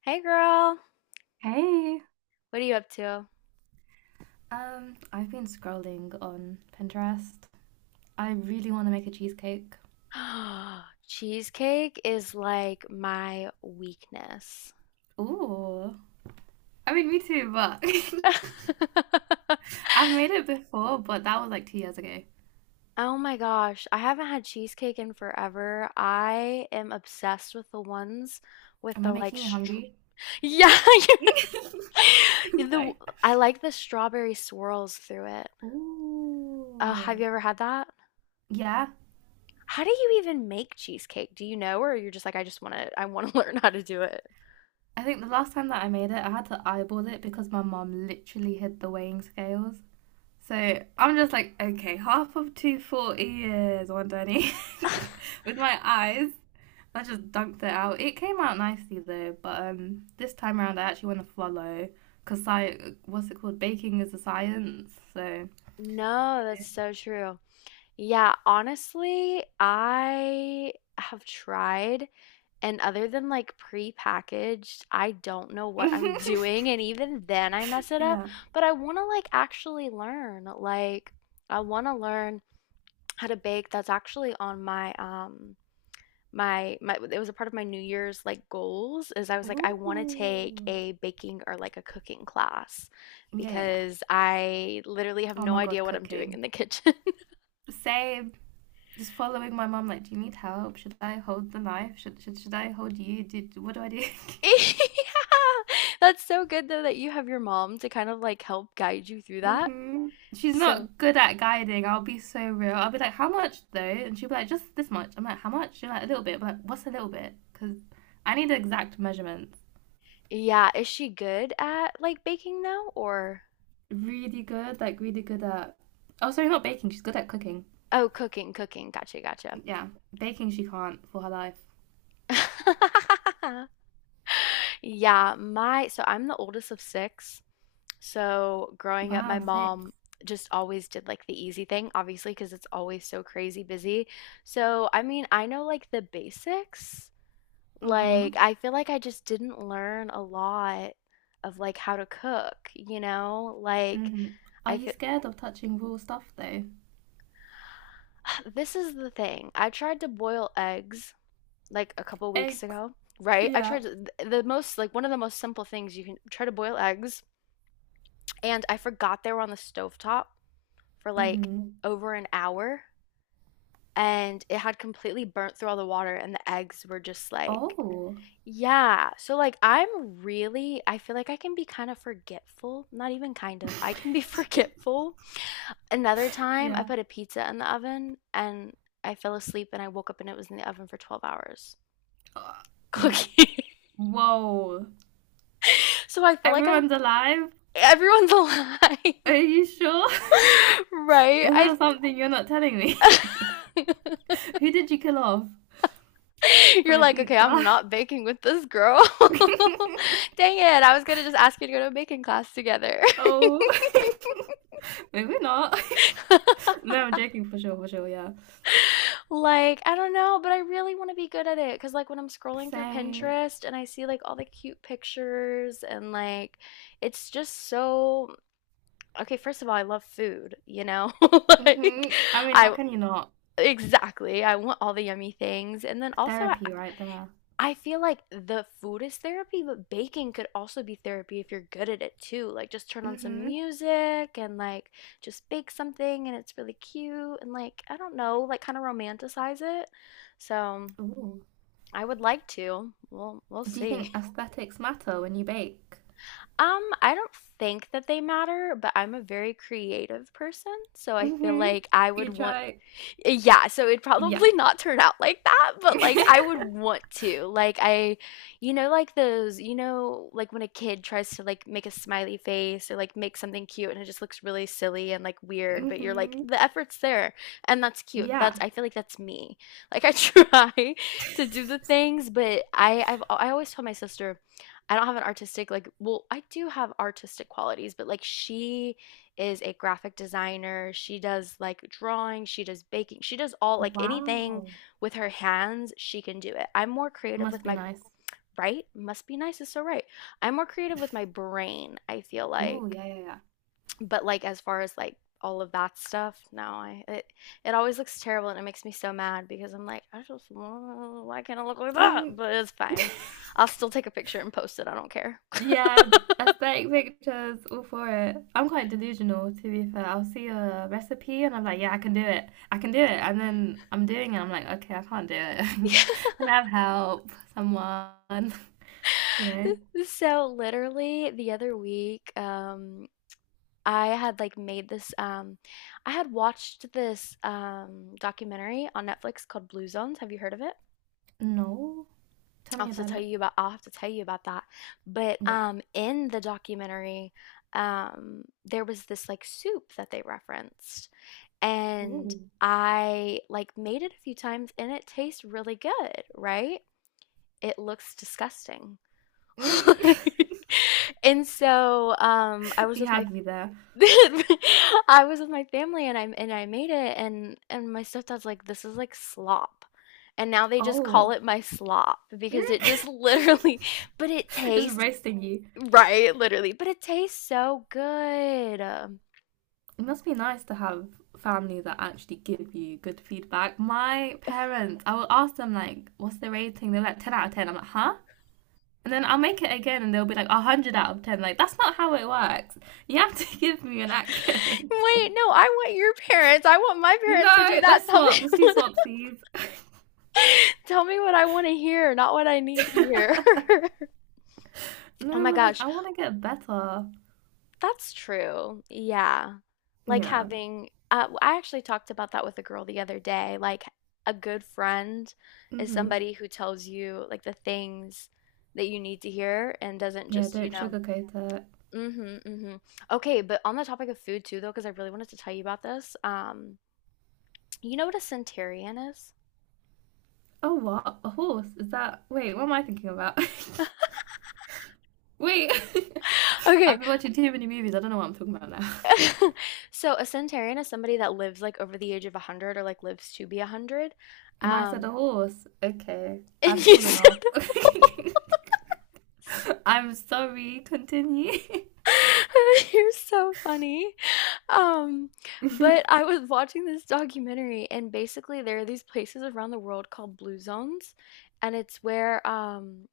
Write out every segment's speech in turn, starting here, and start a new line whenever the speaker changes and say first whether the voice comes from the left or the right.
left: Hey girl,
right: Hey,
left: what are you up to?
right: I've been scrolling on Pinterest. I really want to make a cheesecake.
left: Cheesecake is like my weakness.
right: Ooh, I mean, me too, but I've made it before, but that was like 2 years ago.
left: Oh my gosh, I haven't had cheesecake in forever. I am obsessed with the ones with
right: Am
left: the
right: I
left: like
right: making you
left: str
right: hungry?
left: Yeah,
right: I'm
left: the
right: sorry.
left: I like the strawberry swirls through it. Have you
right: Ooh,
left: ever had that?
right: yeah.
left: How do you even make cheesecake? Do you know, or you're just like, I just want to, I want to learn how to do it?
right: I think the last time that I made it, I had to eyeball it because my mom literally hid the weighing scales. So I'm just like, okay, half of 240 is 120 with my eyes. I just dunked it out. It came out nicely though, but this time around I actually want to follow because what's it called? Baking is a science. So
left: No, that's so true. Yeah, honestly, I have tried, and other than like pre-packaged, I don't know what I'm doing, and even then I mess it up.
right: yeah.
left: But I want to like actually learn. Like I want to learn how to bake. That's actually on my my it was a part of my New Year's like goals is I was like I want to take
right: Ooh.
left: a baking or like a cooking class
right: Yeah, yeah, yeah.
left: because I literally have
right: Oh
left: no
right: my God,
left: idea what I'm doing
right: cooking.
left: in the kitchen.
right: Same. Just following my mom. Like, do you need help? Should I hold the knife? Should I hold you? Did what do I do?
left: Yeah. That's so good though that you have your mom to kind of like help guide you through that.
right: Hmm. She's
left: So,
right: not good at guiding. I'll be so real. I'll be like, how much though? And she'll be like, just this much. I'm like, how much? She'll be like, a little bit. I'm like, what's a little bit? Because I need the exact measurements.
left: yeah, is she good at like baking though or
right: Really good, like really good at. Oh, sorry, not baking. She's good at cooking.
left: oh, cooking, cooking. Gotcha, gotcha.
right: Yeah, baking she can't for her life.
left: Yeah, my so I'm the oldest of six. So growing up, my
right: Wow. Yeah. 6.
left: mom just always did like the easy thing, obviously, because it's always so crazy busy. So I mean, I know like the basics.
right: Mm-hmm.
left: Like, I feel like I just didn't learn a lot of like how to cook, you know? Like,
right: Mm-hmm. Are
left: I
right: you
left: feel
right: scared of touching raw stuff though?
left: this is the thing. I tried to boil eggs like a couple weeks
right: Eggs.
left: ago, right? I
right: Yeah.
left: tried to, the most like one of the most simple things you can try to boil eggs, and I forgot they were on the stovetop for like
right: Mm-hmm.
left: over an hour, and it had completely burnt through all the water, and the eggs were just like
right: Oh.
left: yeah. So like I'm really I feel like I can be kind of forgetful, not even kind of. I can be forgetful. Another time I
right: Yeah.
left: put a pizza in the oven and I fell asleep and I woke up and it was in the oven for 12 hours
right: Uh,
left: cooking.
right: Whoa.
left: So I feel like I'm
right: Everyone's alive?
left: everyone's alive.
right: Are you sure?
left: Right?
right: Is
left: I
right: there something you're not telling me? Who did you kill off for
left: You're
right: a
left: like, "Okay,
right: pizza?
left: I'm not baking with this girl." Dang it. I was going to just ask you to go to a baking class together.
right: Oh. Maybe not. No, I'm joking, for sure, yeah.
left: Like, I don't know, but I really want to be good at it. Cause like when I'm scrolling
right: So,
left: through
right: hmm.
left: Pinterest and I see like all the cute pictures and like it's just so okay, first of all, I love food, you know? Like
right: I mean, how
left: I
right: can you not?
left: exactly. I want all the yummy things. And then also
right: Therapy right there.
left: I feel like the food is therapy, but baking could also be therapy if you're good at it too. Like just turn on some
right: Mm-hmm.
left: music and like just bake something and it's really cute and like I don't know, like kind of romanticize it. So
right: Ooh.
left: I would like to. We'll
right: Do you
left: see.
right: think aesthetics matter when you bake?
left: I don't think that they matter, but I'm a very creative person, so I feel
right: Mm-hmm.
left: like I would
right: You
left: want
right: try.
left: yeah, so it'd
right: Yeah.
left: probably not turn out like that, but like I would want to. Like I, you know, like those, you know, like when a kid tries to like make a smiley face or like make something cute and it just looks really silly and like weird, but you're like
right: Mm-hmm.
left: the effort's there and that's cute. That's
right: Yeah.
left: I feel like that's me. Like I try to do the things, but I always tell my sister I don't have an artistic like well, I do have artistic qualities, but like she is a graphic designer. She does like drawing, she does baking, she does all like anything
right: Wow.
left: with her hands, she can do it. I'm more creative
right: Must
left: with
right: be
left: my
right: nice.
left: right? Must be nice it's so right. I'm more creative with my brain, I feel
right: Oh,
left: like.
right: yeah, yeah, yeah.
left: But like as far as like all of that stuff, no, I it always looks terrible and it makes me so mad because I'm like, I just why can't I look like that?
right: Mm,
left: But it's fine. I'll still take a picture and post it. I don't care.
right: yeah, aesthetic pictures, all for it. I'm quite delusional, to be fair. I'll see a recipe and I'm like, yeah, I can do it. I can do it. And then I'm doing it. I'm like, okay, I can't do it. Can I have help? You know?
left: So literally the other week, I had like made this I had watched this documentary on Netflix called Blue Zones. Have you heard of it?
right: No. Tell
left: I'll
right: me
left: have to
right: about
left: tell
right: it.
left: you about I'll have to tell you about that. But
right: Yeah.
left: in the documentary, there was this like soup that they referenced and
right: Ooh.
left: I like made it a few times and it tastes really good, right? It looks disgusting.
right: Mm.
left: And so, I was
right: You
left: with my
right: had me there.
left: I was with my family and I made it and my stepdad's like, this is like slop. And now they just call
right: Oh.
left: it my slop because it just
right: Mm.
left: literally, but it
right: Just
left: tastes
right: roasting you.
left: right, literally, but it tastes so good.
right: It must be nice to have family that actually give you good feedback. My parents, I will ask them like, "What's the rating?" They're like, "10 out of 10." I'm like, "Huh?" And then I'll make it again, and they'll be like, "100 out of 10." Like that's not how it works. You have to give me an accurate
left: Wait,
right: rating.
left: no, I want your parents. I want my parents to do
right: No,
left: that.
right: let's
left: Tell me
right: swap. Let's do
left: what,
right: swapsies.
left: tell me what I want to hear, not what I need to hear.
right: No,
left: Oh my
right: we're like,
left: gosh.
right: I want to get better.
left: That's true. Yeah. Like
right: Yeah.
left: having, I actually talked about that with a girl the other day. Like a good friend is
right: Mhm.
left: somebody who tells you like the things that you need to hear and doesn't
right: Yeah.
left: just, you
right: Don't
left: know,
right: sugarcoat it.
left: mm-hmm, mm-hmm. Okay, but on the topic of food too, though, because I really wanted to tell you about this. You know what a centurion is?
right: Oh, what? A horse? Is that? Wait, what am I thinking about? Wait. I've
left: Okay.
right: been watching too many movies. I don't know what I'm talking about now.
left: So a centurion is somebody that lives like over the age of 100 or like lives to be 100.
right: And I said,
left: Um,
right: a horse. Okay,
left: and
right: I've
left: you
right: fallen
left: said
right: off. I'm sorry, continue.
left: you're so funny. Um, but I was watching this documentary, and basically there are these places around the world called blue zones, and it's where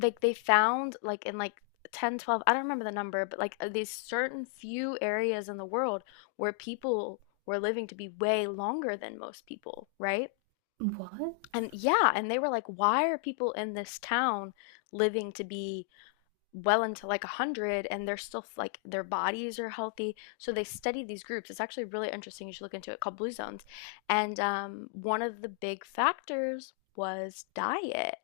left: like they found like in like 1012 I don't remember the number, but like these certain few areas in the world where people were living to be way longer than most people, right?
right: What?
left: And yeah, and they were like, why are people in this town living to be well into like 100 and they're still like their bodies are healthy, so they study these groups. It's actually really interesting, you should look into it, called blue zones. And One of the big factors was diet,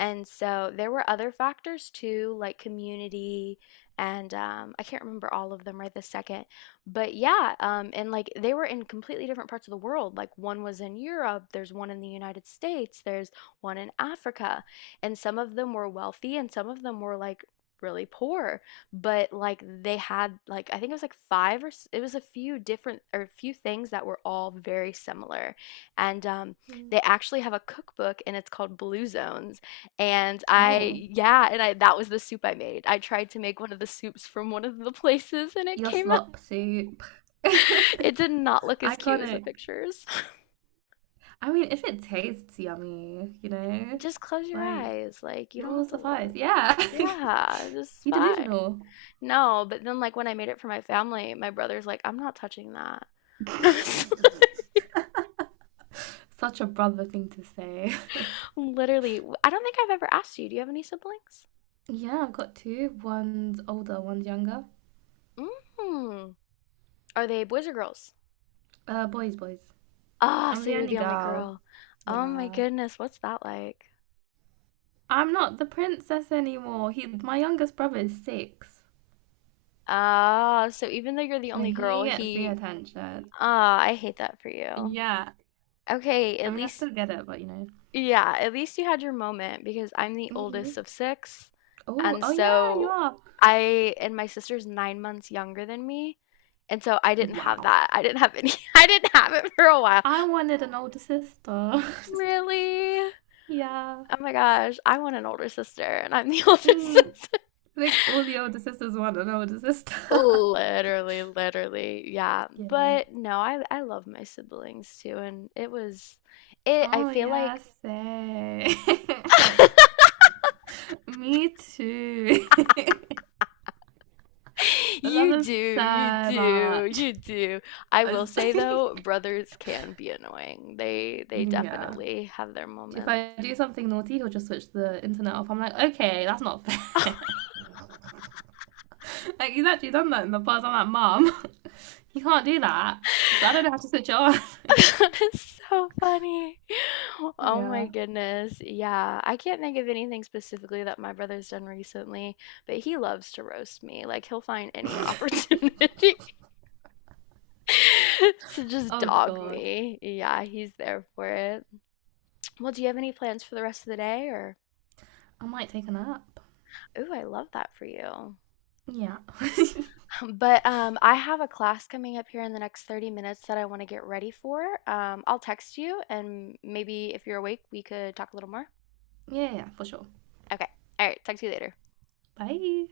left: and so there were other factors too, like community, and I can't remember all of them right this second. But yeah, and like they were in completely different parts of the world. Like one was in Europe, there's one in the United States, there's one in Africa. And some of them were wealthy and some of them were like really poor. But like they had, like, I think it was like five or it was a few different or a few things that were all very similar. And
right: Mm.
left: They actually have a cookbook and it's called Blue Zones and
right: Oh,
left: I, yeah, and I that was the soup I made. I tried to make one of the soups from one of the places and it
right: your
left: came out.
right: slop soup.
left: It did not look as cute as the
right: Iconic.
left: pictures.
right: I mean, if it tastes yummy, you know,
left: Just close your
right: like
left: eyes. Like, you
right: it
left: don't
right: will
left: have to
right: suffice.
left: look.
right: Yeah.
left: Yeah, it's just
right: You
left: fine.
right: delusional.
left: No, but then like when I made it for my family, my brother's like, I'm not touching that. I was
right: Such a brother thing to say.
left: literally, I don't think I've ever asked you, do you have any siblings?
right: Yeah, I've got two. One's older, one's younger.
left: Mm. Are they boys or girls?
right: Boys, boys.
left: Ah,
right: I'm
left: so
right: the
left: you're
right: only
left: the only
right: girl.
left: girl. Oh my
right: Yeah.
left: goodness, what's that like?
right: I'm not the princess anymore. My youngest brother is six,
left: Ah, so even though you're the
right: so
left: only girl,
right: he gets the
left: he
right: attention.
left: ah, I hate that for you.
right: Yeah,
left: Okay,
right: I
left: at
right: mean, I
left: least
right: still get it, but you know.
left: yeah, at least you had your moment because I'm the
right: Hmm.
left: oldest of six.
right: Oh,
left: And
right: oh yeah, you
left: so
right: are.
left: I and my sister's 9 months younger than me. And so I didn't have
right: Wow,
left: that. I didn't have any I didn't have it for a while.
right: I wanted an older sister.
left: Really?
right: Yeah.
left: Oh my gosh, I want an older sister and I'm the older
right: Mm.
left: sister.
right: I think all the older sisters want an older sister.
left: Literally, literally, yeah.
right: Yeah.
left: But no, I love my siblings too, and it was it. I
right: Oh
left: feel
right: yeah,
left: like
right: say. Me too. I love
left: you
right: them
left: do, you
right: so
left: do,
right: much.
left: you do. I
right: I
left: will say though,
right: was-
left: brothers can be annoying. They
right: yeah,
left: definitely have their
right: if
left: moments.
right: I do something naughty, he'll just switch the internet off. I'm like, okay, that's not fair. Like, he's actually done that in the past. I'm like, mom, you can't do that because I don't know how to switch it on.
left: That is so funny. Oh my
right: Yeah.
left: goodness. Yeah, I can't think of anything specifically that my brother's done recently, but he loves to roast me. Like he'll find any opportunity. To just
right: Oh,
left: dog
right: God.
left: me. Yeah, he's there for it. Well, do you have any plans for the rest of the day or
right: I might take a nap.
left: ooh, I love that for you.
right: Yeah.
left: But, I have a class coming up here in the next 30 minutes that I wanna get ready for. I'll text you and maybe if you're awake, we could talk a little more?
right: Yeah, yeah, for sure.
left: Okay. All right, talk to you later.
right: Bye.